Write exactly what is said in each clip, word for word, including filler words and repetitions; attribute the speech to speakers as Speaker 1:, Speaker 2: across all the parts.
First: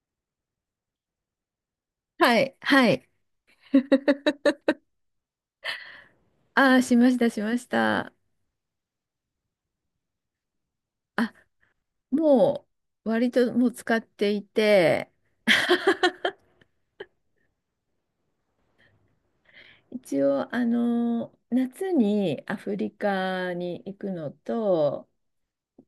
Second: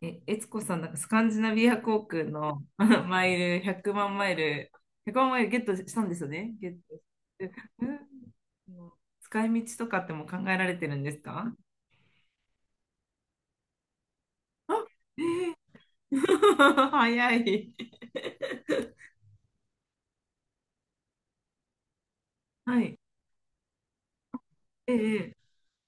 Speaker 1: え、悦子さん、なんかスカンジナビア航空
Speaker 2: はい、
Speaker 1: の
Speaker 2: は い。
Speaker 1: マイル、100万マイル、ひゃくまんマイルゲットしたんですよね。ゲ
Speaker 2: あ
Speaker 1: ッ
Speaker 2: あ、
Speaker 1: ト
Speaker 2: し
Speaker 1: し
Speaker 2: ました、し
Speaker 1: て。
Speaker 2: まし
Speaker 1: う
Speaker 2: た。
Speaker 1: ん。使い道とかっても考えられてるんです
Speaker 2: あ、
Speaker 1: か？
Speaker 2: もう、割ともう使ってい
Speaker 1: あ、
Speaker 2: て、
Speaker 1: えー 早い。
Speaker 2: 一応、あの、夏にアフ
Speaker 1: は
Speaker 2: リ
Speaker 1: い。
Speaker 2: カに行くのと、
Speaker 1: ええ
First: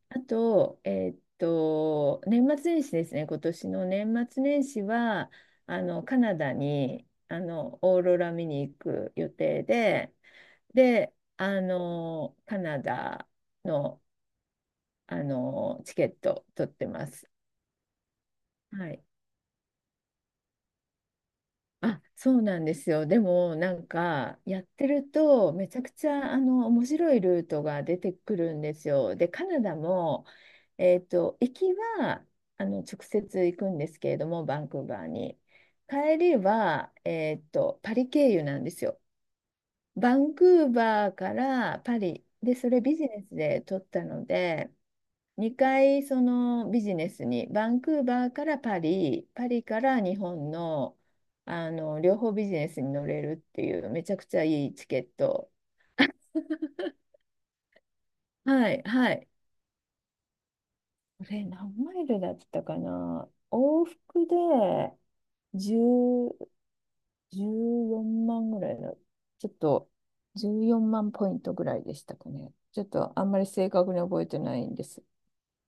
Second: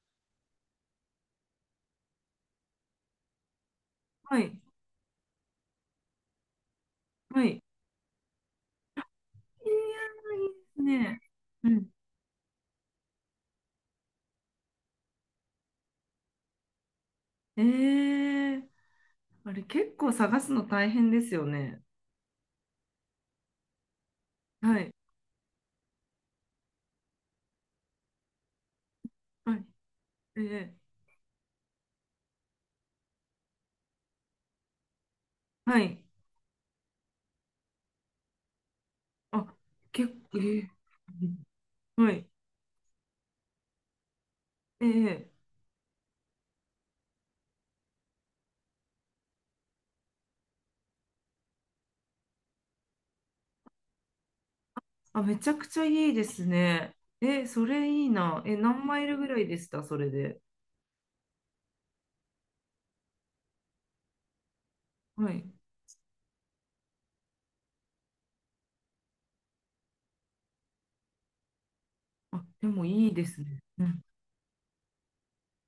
Speaker 2: あと、えーっと、年末年始ですね、今年の年
Speaker 1: は
Speaker 2: 末
Speaker 1: い。
Speaker 2: 年始は、あの、カナダに、あ
Speaker 1: はい。いや
Speaker 2: の、オーロラ見に行く予定
Speaker 1: ー、いいで
Speaker 2: で、
Speaker 1: す
Speaker 2: で、
Speaker 1: ね。
Speaker 2: あ
Speaker 1: うん。
Speaker 2: の、カナダの、あの、チケット取ってます。
Speaker 1: ええ
Speaker 2: はい。
Speaker 1: あれ結構探すの大変ですよね？
Speaker 2: あ、そうなんですよ。でも、なんか、やっ
Speaker 1: は
Speaker 2: て
Speaker 1: い。
Speaker 2: ると、めちゃくちゃ、あの、面白いルートが出てくるんですよ。で、カナ
Speaker 1: は
Speaker 2: ダも、
Speaker 1: い。ええ
Speaker 2: えっと、行きは、あの、直接行くんですけれども、バンクーバーに。
Speaker 1: はい。
Speaker 2: 帰りは、えっと、パリ経由なんですよ。
Speaker 1: あ、結
Speaker 2: バン
Speaker 1: 構、
Speaker 2: ク
Speaker 1: ええ
Speaker 2: ーバーからパ
Speaker 1: は
Speaker 2: リ。
Speaker 1: い。
Speaker 2: で、それビジネスで取ったので、
Speaker 1: ええ
Speaker 2: にかいそのビジネスにバンクーバーからパリ、パリから日本の、あの両方ビジネスに乗れるっていうめちゃくちゃいいチケッ
Speaker 1: あ、めち
Speaker 2: ト。
Speaker 1: ゃくちゃいいですね。え、それいいな。え、
Speaker 2: はい
Speaker 1: 何マイ
Speaker 2: は
Speaker 1: ルぐ
Speaker 2: い。
Speaker 1: らいでしたそれで？
Speaker 2: これ何マイルだったかな、往復で
Speaker 1: はい。
Speaker 2: じゅう、じゅうよんまんぐらいの、ちょっとじゅうよんまんポイントぐらいでしたか
Speaker 1: あ、
Speaker 2: ね。
Speaker 1: で
Speaker 2: ちょ
Speaker 1: も
Speaker 2: っ
Speaker 1: いい
Speaker 2: とあ
Speaker 1: で
Speaker 2: んま
Speaker 1: す
Speaker 2: り
Speaker 1: ね。
Speaker 2: 正
Speaker 1: う
Speaker 2: 確に
Speaker 1: ん。
Speaker 2: 覚えてないんです。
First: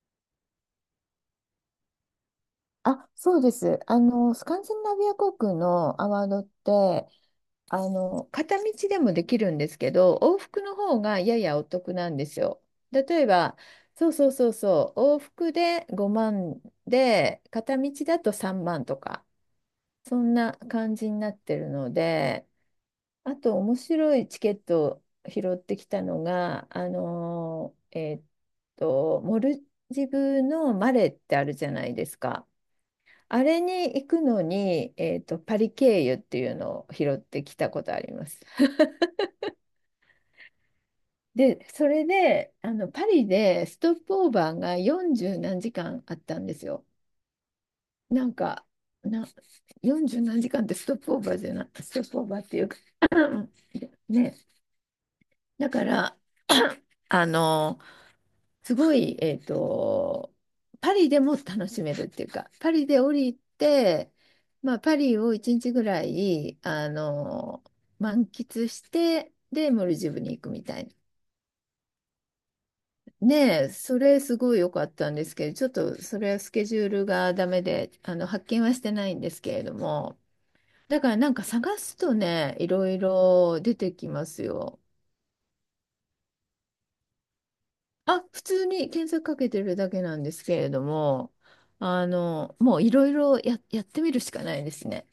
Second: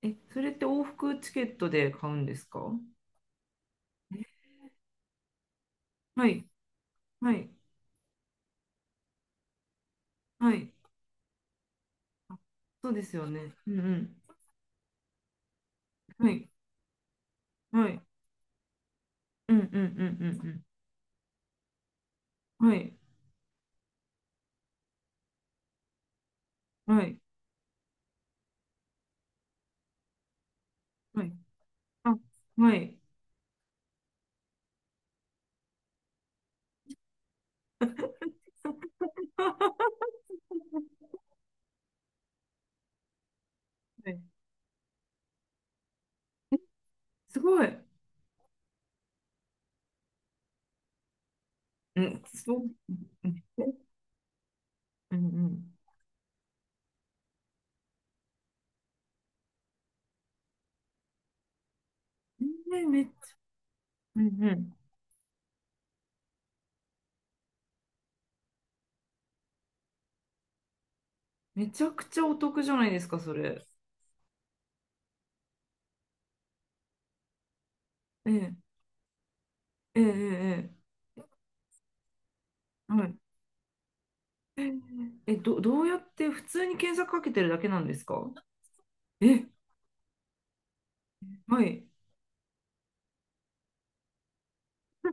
Speaker 1: え、それって往復チケットで買うんですか？
Speaker 2: あ、そうです。あの、スカンジナビア航空のアワ
Speaker 1: は
Speaker 2: ードっ
Speaker 1: い。
Speaker 2: て、
Speaker 1: はい。
Speaker 2: あの、片道でもできるんですけど、往
Speaker 1: は
Speaker 2: 復
Speaker 1: い。
Speaker 2: の方がややお得なんですよ。
Speaker 1: そうで
Speaker 2: 例
Speaker 1: すよ
Speaker 2: え
Speaker 1: ね。
Speaker 2: ば、
Speaker 1: うんう
Speaker 2: そう
Speaker 1: ん。
Speaker 2: そうそうそう、往復で
Speaker 1: は
Speaker 2: 5
Speaker 1: い。
Speaker 2: 万で、片
Speaker 1: は
Speaker 2: 道
Speaker 1: い。
Speaker 2: だとさんまんとか、
Speaker 1: うんうんうんう
Speaker 2: そんな
Speaker 1: ん
Speaker 2: 感じになってるので、
Speaker 1: うん。はい。
Speaker 2: あと面白いチケットを拾ってきたのが、あ
Speaker 1: はい。
Speaker 2: のーえーっと、モルジブのマレっ
Speaker 1: はい。
Speaker 2: てあるじゃないで
Speaker 1: あ、
Speaker 2: すか。
Speaker 1: はい。
Speaker 2: あれに行くのに、えーっと、パリ経由っていうのを拾ってきたことあります。で、それで、あの、パリでストッ
Speaker 1: は
Speaker 2: プ
Speaker 1: い
Speaker 2: オーバーがよんじゅう何時間あったんで
Speaker 1: え
Speaker 2: すよ。
Speaker 1: すごい。
Speaker 2: なんか、な、よんじゅう何時間ってストップオーバーじゃない、ス
Speaker 1: う
Speaker 2: トップ
Speaker 1: ん、
Speaker 2: オーバーっ
Speaker 1: そ
Speaker 2: てい
Speaker 1: う。
Speaker 2: うか、
Speaker 1: うん
Speaker 2: ね、
Speaker 1: う
Speaker 2: だ
Speaker 1: ん。
Speaker 2: から、あの、すごい、えっと、パリでも楽しめるっていう
Speaker 1: う
Speaker 2: か、パ
Speaker 1: んえ
Speaker 2: リで
Speaker 1: め、
Speaker 2: 降りて、
Speaker 1: うんうん。
Speaker 2: まあ、パリをいちにちぐらい、あの、満喫して、で、モルジブに行くみたいな。
Speaker 1: めちゃくちゃお得じゃないですか、そ
Speaker 2: ね
Speaker 1: れ。
Speaker 2: え、それすごい良かったんですけど、ちょっとそれはスケジュールがダメで、あの、
Speaker 1: え
Speaker 2: 発
Speaker 1: え、
Speaker 2: 見はしてないんですけれど
Speaker 1: ええ、
Speaker 2: も、
Speaker 1: ええ、
Speaker 2: だからなんか探すとね、いろい
Speaker 1: はい。
Speaker 2: ろ出てきますよ。
Speaker 1: え、ど、どうやって普通に検索かけてるだけなんです
Speaker 2: あ、
Speaker 1: か？
Speaker 2: 普通に検索か
Speaker 1: え、
Speaker 2: けてるだけなんですけれども、
Speaker 1: はい。
Speaker 2: あの、もういろいろや、やってみるしかないですね。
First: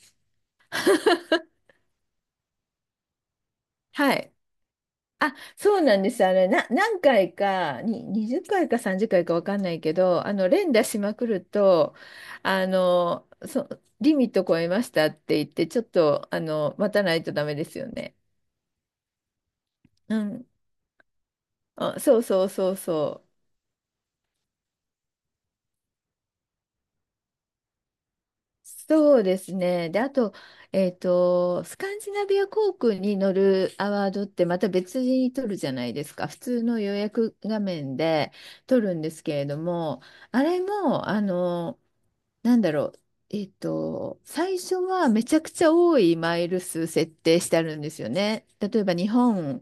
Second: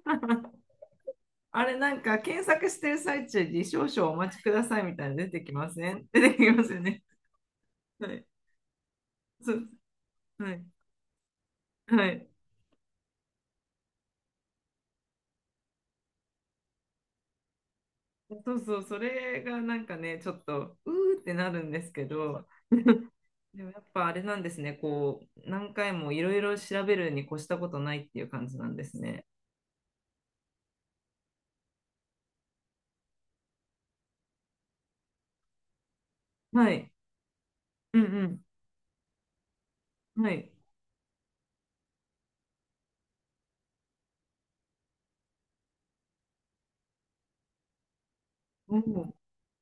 Speaker 1: あれなんか検索してる最中に少々
Speaker 2: は
Speaker 1: お
Speaker 2: い。
Speaker 1: 待ちくださいみたいなの出
Speaker 2: あ、
Speaker 1: てきま
Speaker 2: そう
Speaker 1: せ
Speaker 2: なん
Speaker 1: ん？
Speaker 2: で す。
Speaker 1: 出
Speaker 2: あ
Speaker 1: て
Speaker 2: れ、
Speaker 1: きま
Speaker 2: な、
Speaker 1: すよ
Speaker 2: 何
Speaker 1: ね。
Speaker 2: 回か、に、
Speaker 1: はい。
Speaker 2: にじゅっかいかさんじゅっかいかいかわ
Speaker 1: そ
Speaker 2: かん
Speaker 1: う、
Speaker 2: ないけど、あの、
Speaker 1: はい。
Speaker 2: 連打しまくると、
Speaker 1: はい。
Speaker 2: あの、そ、リミット超えましたって言って、ちょっと、あの、待たないとダメですよね。
Speaker 1: そうそう、それがなんか
Speaker 2: う
Speaker 1: ね、ちょっ
Speaker 2: ん。
Speaker 1: と、うーってなるんです
Speaker 2: あ、
Speaker 1: け
Speaker 2: そうそ
Speaker 1: ど、
Speaker 2: うそうそう。
Speaker 1: でもやっぱあれなんですね、こう、何回もいろいろ調べるに越したことないっていう感じなんです
Speaker 2: そう
Speaker 1: ね。
Speaker 2: ですね。で、あと、えっと、スカンジナビア航空に乗るアワードってまた別に取るじゃないですか。普通
Speaker 1: は
Speaker 2: の
Speaker 1: い。
Speaker 2: 予約画面
Speaker 1: う
Speaker 2: で
Speaker 1: ん
Speaker 2: 取るんですけれども、
Speaker 1: うん。は
Speaker 2: あ
Speaker 1: い。
Speaker 2: れも、あの、なんだろう。えっと、最初はめちゃくちゃ多いマイル数設定してあるんですよね。例
Speaker 1: お
Speaker 2: えば日
Speaker 1: お。
Speaker 2: 本、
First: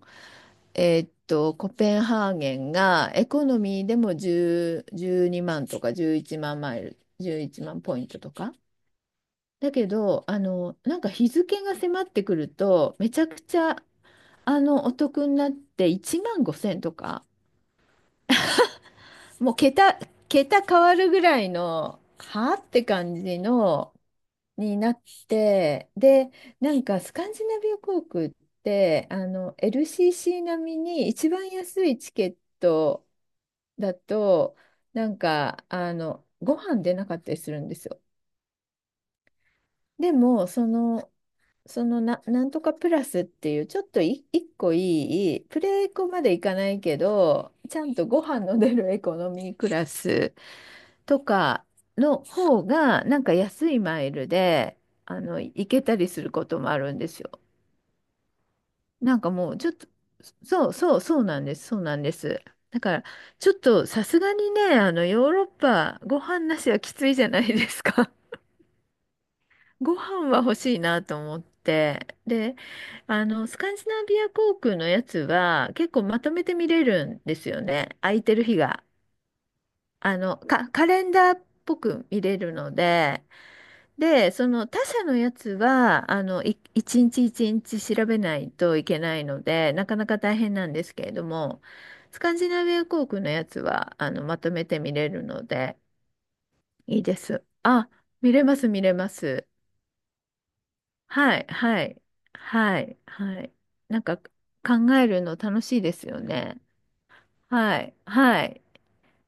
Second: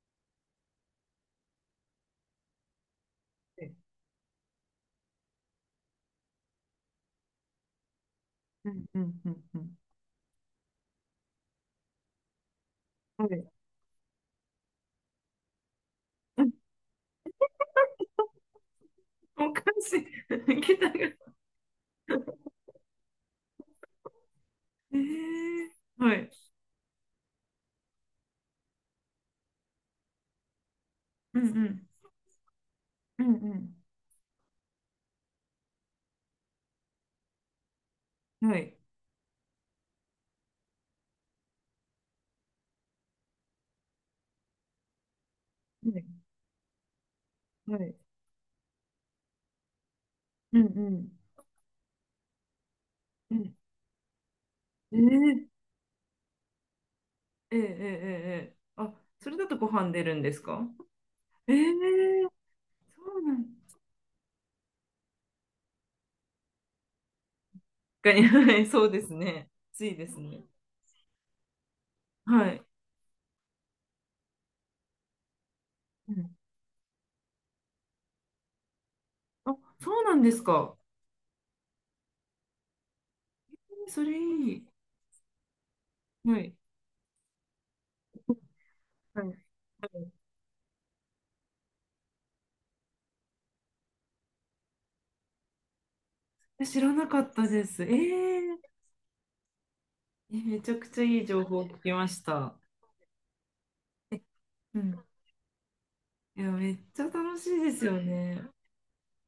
Speaker 2: えっと、コペンハーゲンがエコノミーでもいち にまんとかじゅういちまんマイル、じゅういちまんポイントとか。
Speaker 1: うんうんうんう
Speaker 2: だ
Speaker 1: ん。
Speaker 2: けど、あの、なんか日付が迫ってくると、めち
Speaker 1: は
Speaker 2: ゃく
Speaker 1: い。
Speaker 2: ちゃ、あの、お得になって1
Speaker 1: う
Speaker 2: 万
Speaker 1: ん
Speaker 2: ごせんとか、
Speaker 1: お
Speaker 2: もう
Speaker 1: かし
Speaker 2: 桁、
Speaker 1: い。
Speaker 2: 桁変
Speaker 1: 桁が。
Speaker 2: わるぐらいの、はあって感じのにな
Speaker 1: え
Speaker 2: っ
Speaker 1: ー、
Speaker 2: て、
Speaker 1: はい。
Speaker 2: で、なんかスカンジナビア航空って、あの、エルシーシー 並みに一
Speaker 1: うん
Speaker 2: 番
Speaker 1: う
Speaker 2: 安
Speaker 1: ん。
Speaker 2: いチケット
Speaker 1: うん
Speaker 2: だと、なんか、あの、ご飯出なかったりするんですよ。
Speaker 1: うん。はい。
Speaker 2: でも、その、そのな、なんとかプラスっていう、ちょっとい一個いい、プレエ
Speaker 1: は
Speaker 2: コま
Speaker 1: い。
Speaker 2: でいかないけど、
Speaker 1: は
Speaker 2: ちゃん
Speaker 1: い。
Speaker 2: とご飯の出るエコノミークラス
Speaker 1: うんうん
Speaker 2: とかの方が、なんか
Speaker 1: うん。
Speaker 2: 安いマイルで、
Speaker 1: え
Speaker 2: あの、
Speaker 1: ー、
Speaker 2: 行けたりすることもあるんですよ。
Speaker 1: えー、えー、えーえーあ、
Speaker 2: なん
Speaker 1: そ
Speaker 2: か
Speaker 1: れだ
Speaker 2: も
Speaker 1: と
Speaker 2: う
Speaker 1: ご
Speaker 2: ちょっと、
Speaker 1: 飯出るんですか？
Speaker 2: そうそうそうなん
Speaker 1: え
Speaker 2: です、そうなんで
Speaker 1: ー、
Speaker 2: す。だか
Speaker 1: そ
Speaker 2: ら、
Speaker 1: うなん
Speaker 2: ちょっとさすがにね、あの、ヨーロッパ、ご飯なしはきついじゃないですか。
Speaker 1: 確かに、はい、そうですね。つい
Speaker 2: ご
Speaker 1: です
Speaker 2: 飯は
Speaker 1: ね。
Speaker 2: 欲しいなと思って。
Speaker 1: は
Speaker 2: で、
Speaker 1: い。
Speaker 2: あの、スカンジナビア航空のやつは結構
Speaker 1: う
Speaker 2: まと
Speaker 1: ん、
Speaker 2: めて見れるんですよね。空いてる日が。
Speaker 1: あ、そうな
Speaker 2: あ
Speaker 1: んで
Speaker 2: の、
Speaker 1: す
Speaker 2: か、
Speaker 1: か。
Speaker 2: カレンダーっぽく見れるので、
Speaker 1: それ
Speaker 2: で、そ
Speaker 1: い
Speaker 2: の
Speaker 1: い。
Speaker 2: 他社のやつは、あ
Speaker 1: は
Speaker 2: の、
Speaker 1: い。
Speaker 2: い一日一日調べないといけないの
Speaker 1: は
Speaker 2: で、なかなか大変なんですけれども、スカンジナビア航空のやつは、あの、まとめて見れるので、
Speaker 1: い。知ら
Speaker 2: いい
Speaker 1: な
Speaker 2: で
Speaker 1: かっ
Speaker 2: す。
Speaker 1: たです。え
Speaker 2: あ、見れま
Speaker 1: ー、
Speaker 2: す、見れます。
Speaker 1: えめちゃくちゃいい
Speaker 2: は
Speaker 1: 情
Speaker 2: い、
Speaker 1: 報を聞
Speaker 2: は
Speaker 1: き
Speaker 2: い、
Speaker 1: ました。
Speaker 2: はい、はい。なんか、考
Speaker 1: うん。
Speaker 2: えるの楽しいですよ
Speaker 1: いや、
Speaker 2: ね。
Speaker 1: めっちゃ楽しいで
Speaker 2: は
Speaker 1: す
Speaker 2: い、
Speaker 1: よね。
Speaker 2: はい。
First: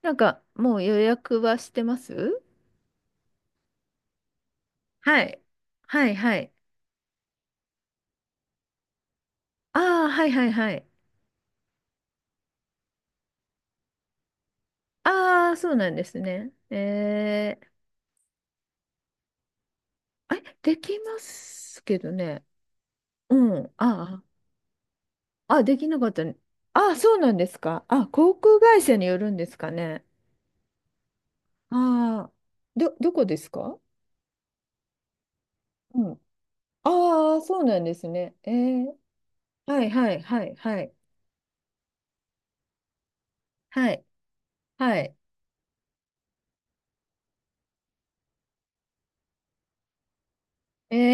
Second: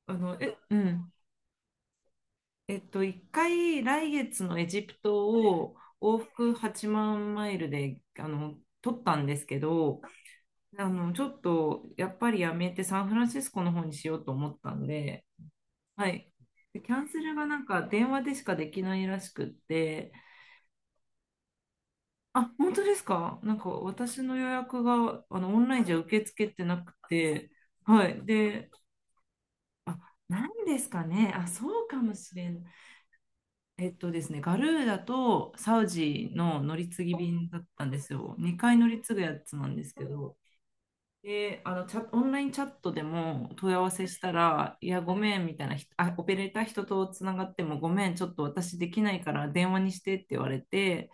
Speaker 2: な
Speaker 1: あ
Speaker 2: ん
Speaker 1: の、
Speaker 2: か、
Speaker 1: え、
Speaker 2: も
Speaker 1: う
Speaker 2: う予
Speaker 1: ん。
Speaker 2: 約はしてます？
Speaker 1: えっと、一回来月のエジプ
Speaker 2: は
Speaker 1: ト
Speaker 2: い、
Speaker 1: を
Speaker 2: はい、
Speaker 1: 往
Speaker 2: はい。
Speaker 1: 復はちまんマイルで、あの、取ったんですけど、
Speaker 2: ああ、はい、はい、はい。
Speaker 1: あの、ちょっとやっぱりやめてサンフランシスコの方にしようと思ったんで、
Speaker 2: ああ、そうなんで
Speaker 1: は
Speaker 2: す
Speaker 1: い。
Speaker 2: ね。
Speaker 1: でキャンセルが
Speaker 2: え
Speaker 1: なん
Speaker 2: ー、
Speaker 1: か電話でしかできないらしくって、
Speaker 2: あれ、できますけどね。
Speaker 1: あ、本当ですか？なん
Speaker 2: う
Speaker 1: か
Speaker 2: ん。
Speaker 1: 私
Speaker 2: あ
Speaker 1: の予約があの
Speaker 2: あ、
Speaker 1: オ
Speaker 2: あ、
Speaker 1: ンラ
Speaker 2: で
Speaker 1: イン
Speaker 2: き
Speaker 1: じゃ
Speaker 2: なかっ
Speaker 1: 受
Speaker 2: た
Speaker 1: け
Speaker 2: ね。
Speaker 1: 付けてな
Speaker 2: あ
Speaker 1: く
Speaker 2: あ、そうなんで
Speaker 1: て、
Speaker 2: すか。
Speaker 1: は
Speaker 2: あ、
Speaker 1: い。
Speaker 2: 航空
Speaker 1: で、
Speaker 2: 会社によるんですか
Speaker 1: あ、
Speaker 2: ね。
Speaker 1: なんですかね。あ、
Speaker 2: あ
Speaker 1: そうかも
Speaker 2: あ、
Speaker 1: しれん。
Speaker 2: ど、どこですか
Speaker 1: えっとですね、ガルーダとサウ
Speaker 2: うん。
Speaker 1: ジの乗り継ぎ
Speaker 2: ああ、
Speaker 1: 便
Speaker 2: そ
Speaker 1: だ
Speaker 2: う
Speaker 1: っ
Speaker 2: な
Speaker 1: た
Speaker 2: ん
Speaker 1: ん
Speaker 2: で
Speaker 1: で
Speaker 2: す
Speaker 1: す
Speaker 2: ね。
Speaker 1: よ。
Speaker 2: え
Speaker 1: にかい乗
Speaker 2: ー、
Speaker 1: り継ぐやつなん
Speaker 2: は
Speaker 1: で
Speaker 2: い
Speaker 1: すけ
Speaker 2: はい
Speaker 1: ど。
Speaker 2: はいはい。
Speaker 1: で、あの、チャ、オンラインチャットでも問い合わ
Speaker 2: はい。
Speaker 1: せしたら、い
Speaker 2: は
Speaker 1: や、
Speaker 2: い。
Speaker 1: ごめんみたいなひあ、オペレーター人とつながっても、ごめん、ちょっと私できないから電話にしてって言われ
Speaker 2: え
Speaker 1: て、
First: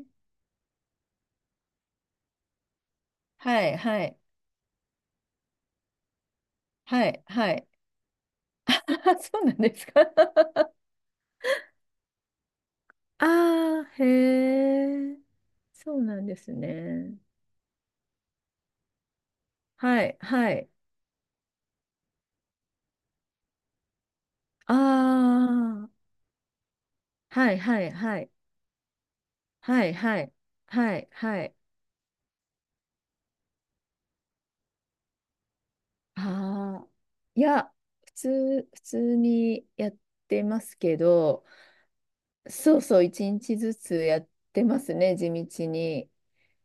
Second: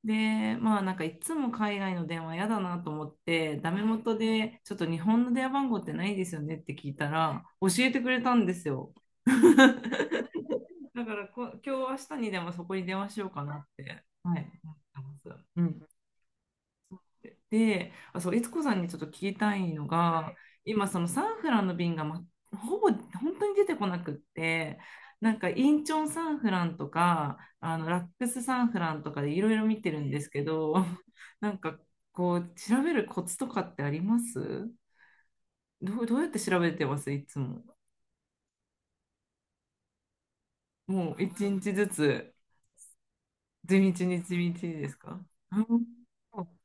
Speaker 2: ー、
Speaker 1: で、まあなんかいつも海外の電話嫌だなと思って、
Speaker 2: は
Speaker 1: ダ
Speaker 2: い
Speaker 1: メ
Speaker 2: は
Speaker 1: 元
Speaker 2: い
Speaker 1: でちょっと日本の電話番号ってないですよねって聞い
Speaker 2: は
Speaker 1: た
Speaker 2: い
Speaker 1: ら、
Speaker 2: はい。
Speaker 1: 教えてくれたんですよ。
Speaker 2: そうなんですか。
Speaker 1: だからこ、今日明日にでもそこに電話しようかなっ
Speaker 2: ああ、
Speaker 1: て、
Speaker 2: へ
Speaker 1: はい、思っ
Speaker 2: え、
Speaker 1: てます。うん
Speaker 2: そうなんですね。
Speaker 1: で、あ、そう、悦子さんにちょっと聞きたいの
Speaker 2: はい、
Speaker 1: が、
Speaker 2: はい。
Speaker 1: 今、そのサンフランの便が、ま、ほぼ本当に出てこなくっ
Speaker 2: あ
Speaker 1: て、なんかイン
Speaker 2: あ、
Speaker 1: チョンサンフランとか、
Speaker 2: はい
Speaker 1: あ
Speaker 2: は
Speaker 1: の
Speaker 2: い
Speaker 1: ラッ
Speaker 2: は
Speaker 1: ク
Speaker 2: い。
Speaker 1: スサンフランとかでいろいろ見
Speaker 2: は
Speaker 1: て
Speaker 2: い
Speaker 1: るん
Speaker 2: は
Speaker 1: です
Speaker 2: い
Speaker 1: けど、
Speaker 2: は いは
Speaker 1: な
Speaker 2: い。
Speaker 1: んかこう、調べるコツとかってあります？どう、どうやって調べ
Speaker 2: あ
Speaker 1: て
Speaker 2: あ、
Speaker 1: ますいつ
Speaker 2: い
Speaker 1: も？
Speaker 2: や、普通、普通にやってますけ
Speaker 1: もう一
Speaker 2: ど、
Speaker 1: 日ずつ、
Speaker 2: そうそう、一日ず
Speaker 1: 地道に
Speaker 2: つ
Speaker 1: 地
Speaker 2: やっ
Speaker 1: 道に
Speaker 2: てま
Speaker 1: で
Speaker 2: す
Speaker 1: す
Speaker 2: ね、
Speaker 1: か？
Speaker 2: 地
Speaker 1: う
Speaker 2: 道
Speaker 1: ん
Speaker 2: に。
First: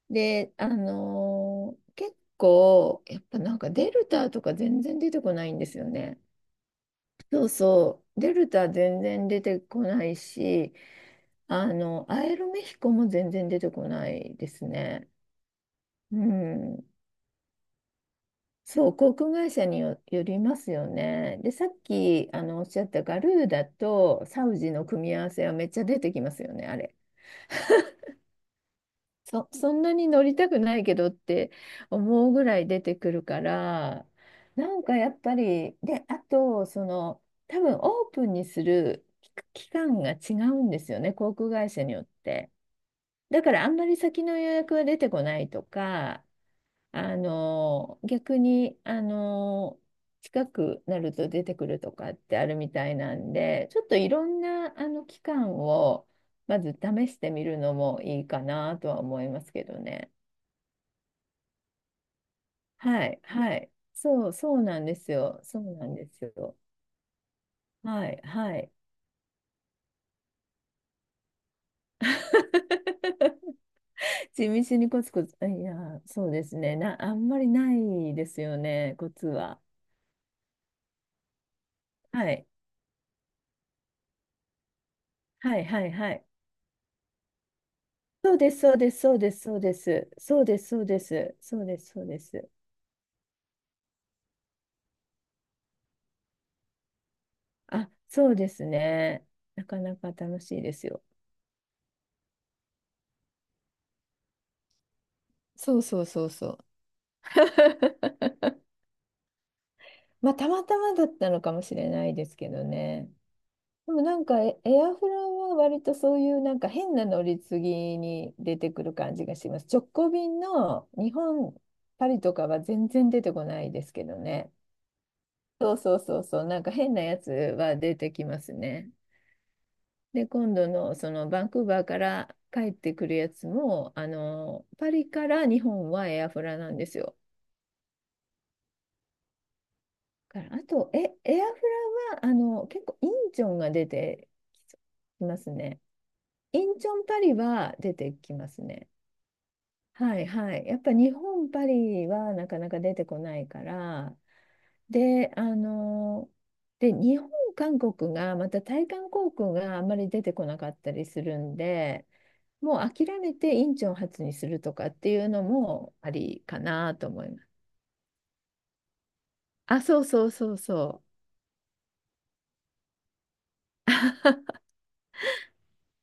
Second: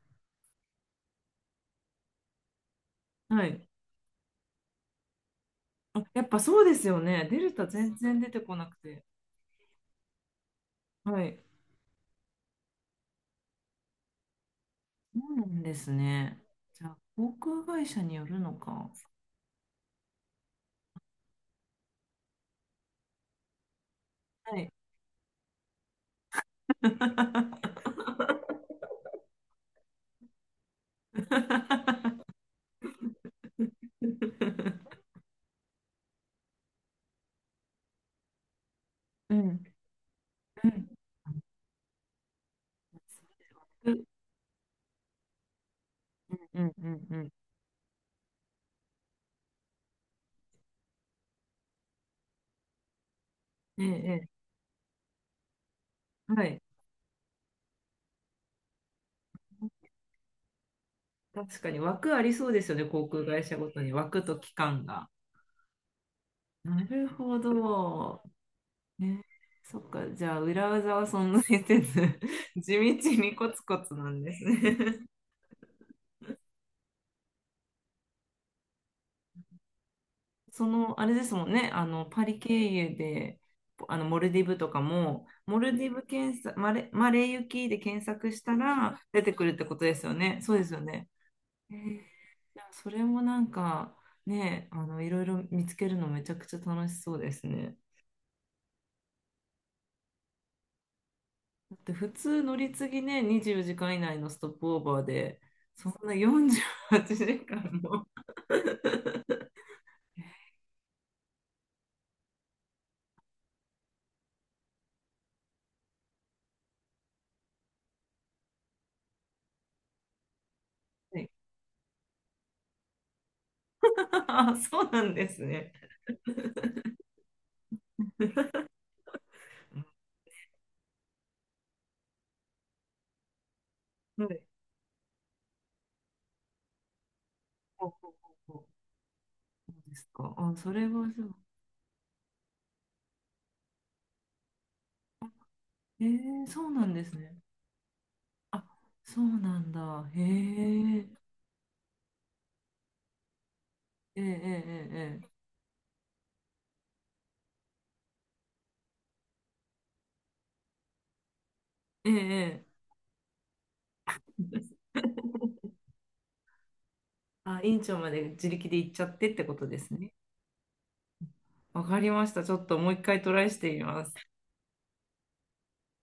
Speaker 2: で、あのー結構、やっぱ
Speaker 1: は
Speaker 2: なん
Speaker 1: い。
Speaker 2: かデルタとか全然出てこないんですよね。
Speaker 1: やっぱそうですよね。デ
Speaker 2: そう
Speaker 1: ルタ全
Speaker 2: そ
Speaker 1: 然
Speaker 2: う、
Speaker 1: 出
Speaker 2: デ
Speaker 1: て
Speaker 2: ル
Speaker 1: こな
Speaker 2: タ
Speaker 1: く
Speaker 2: 全
Speaker 1: て。
Speaker 2: 然出てこないし、
Speaker 1: はい。
Speaker 2: あの、アエルメヒコも全然出てこないですね。
Speaker 1: そうなんです
Speaker 2: う
Speaker 1: ね。じ
Speaker 2: ん。
Speaker 1: ゃあ、航空会社によるの
Speaker 2: そ
Speaker 1: か。
Speaker 2: う、航空会社によ、よりますよね。で、さっきあのおっしゃったガルーダとサウ
Speaker 1: はい。
Speaker 2: ジの組み合わせはめっちゃ出てきますよね、あれ。そ、そんなに乗りたくないけどって思うぐらい出てくるから、なんかやっぱり、で、あと、その、多分オープンにする
Speaker 1: うん。
Speaker 2: 期
Speaker 1: う
Speaker 2: 間が違うんです
Speaker 1: ん。
Speaker 2: よね、航空会社によって。だからあんま
Speaker 1: う
Speaker 2: り
Speaker 1: ん
Speaker 2: 先の予約は出てこないとか、
Speaker 1: うんうんう
Speaker 2: あ
Speaker 1: ん。
Speaker 2: の、逆に、あの、近くなると出てくるとかってあるみたいなんで、ち
Speaker 1: え
Speaker 2: ょっとい
Speaker 1: え、
Speaker 2: ろ
Speaker 1: ええ
Speaker 2: んな、あの、期間を、
Speaker 1: は
Speaker 2: ま
Speaker 1: い。
Speaker 2: ず試してみるのもいいかなとは思いますけどね。
Speaker 1: 確かに枠ありそうですよね、
Speaker 2: は
Speaker 1: 航
Speaker 2: い、
Speaker 1: 空会
Speaker 2: は
Speaker 1: 社ご
Speaker 2: い。
Speaker 1: とに枠
Speaker 2: そう、
Speaker 1: と期
Speaker 2: そうな
Speaker 1: 間
Speaker 2: んで
Speaker 1: が。
Speaker 2: すよ。そうなんですよ。
Speaker 1: なるほ
Speaker 2: は
Speaker 1: ど。
Speaker 2: い、はい。
Speaker 1: ね、そっか、じゃあ裏技は存在せず、地道にコツコツなんです
Speaker 2: 地道にコ
Speaker 1: ね。
Speaker 2: ツコツ、いや、そうですね。な、あんまりないですよね、コツは。
Speaker 1: その、あれですもんね、あの、パ
Speaker 2: は
Speaker 1: リ
Speaker 2: い、
Speaker 1: 経由で、あの、モルディブとかも、
Speaker 2: は
Speaker 1: モ
Speaker 2: い、
Speaker 1: ル
Speaker 2: は
Speaker 1: デ
Speaker 2: い、
Speaker 1: ィブ
Speaker 2: はい。
Speaker 1: 検索、マレ、マレー行きで検索
Speaker 2: そう
Speaker 1: し
Speaker 2: で
Speaker 1: た
Speaker 2: す、そうです、
Speaker 1: ら
Speaker 2: そう
Speaker 1: 出
Speaker 2: で
Speaker 1: て
Speaker 2: す、
Speaker 1: くる
Speaker 2: そ
Speaker 1: っ
Speaker 2: う
Speaker 1: て
Speaker 2: で
Speaker 1: こ
Speaker 2: す、
Speaker 1: とですよね。
Speaker 2: そう
Speaker 1: そう
Speaker 2: で
Speaker 1: で
Speaker 2: す、
Speaker 1: す
Speaker 2: そ
Speaker 1: よ
Speaker 2: うです、
Speaker 1: ね。
Speaker 2: そう
Speaker 1: え
Speaker 2: です、
Speaker 1: ー
Speaker 2: そうです。
Speaker 1: いやそれもなんか、ね、あの、いろいろ見つけるのめちゃくちゃ楽しそうですね。
Speaker 2: あ、そうですね。なかなか楽しいですよ。
Speaker 1: だって普通乗り継ぎね、にじゅうよじかん以内のストップオーバーで、
Speaker 2: そう
Speaker 1: そん
Speaker 2: そう
Speaker 1: な
Speaker 2: そうそ
Speaker 1: 48
Speaker 2: う。
Speaker 1: 時間も。
Speaker 2: まあ、たまたまだったのかもしれないですけどね。でもなんかエ、エアフラは割とそういうなんか変な乗り継ぎに出てくる感じがします。直行便の日
Speaker 1: はい
Speaker 2: 本、パリとかは全然出てこないですけどね。
Speaker 1: そうなんですね。
Speaker 2: そうそうそうそう、なんか変なやつは出てきますね。
Speaker 1: う
Speaker 2: で、今度のそのバンクーバーから帰ってくるやつも、あ
Speaker 1: んはい
Speaker 2: の、パリから日本はエアフラなんですよ。
Speaker 1: ほうほうほうほうそうですか。
Speaker 2: だか
Speaker 1: あ、
Speaker 2: らあ
Speaker 1: それ
Speaker 2: と、え、
Speaker 1: はそう。
Speaker 2: エアフラは、あの、結構インチョンが出てきますね。
Speaker 1: えー、そ
Speaker 2: イ
Speaker 1: う
Speaker 2: ン
Speaker 1: な
Speaker 2: チョ
Speaker 1: んで
Speaker 2: ン
Speaker 1: す
Speaker 2: パリ
Speaker 1: ね。
Speaker 2: は出てきます
Speaker 1: あ、
Speaker 2: ね。
Speaker 1: そうなんだ。
Speaker 2: は
Speaker 1: へ
Speaker 2: いはい。やっぱ
Speaker 1: え。
Speaker 2: 日本パリはなかなか出てこないから、
Speaker 1: ええ
Speaker 2: で、
Speaker 1: え
Speaker 2: あの、で、日本、韓国が、また対韓航空があんまり出てこなかったりするんで、
Speaker 1: ええええええ
Speaker 2: も
Speaker 1: え
Speaker 2: う諦めてインチョン発にするとかっ ていうのもありかなと思います。
Speaker 1: あ、院長まで自力で行っちゃってってことで
Speaker 2: あ、
Speaker 1: す
Speaker 2: そう
Speaker 1: ね。
Speaker 2: そうそうそう。
Speaker 1: わかりました。ちょっともう一回トライしてみます。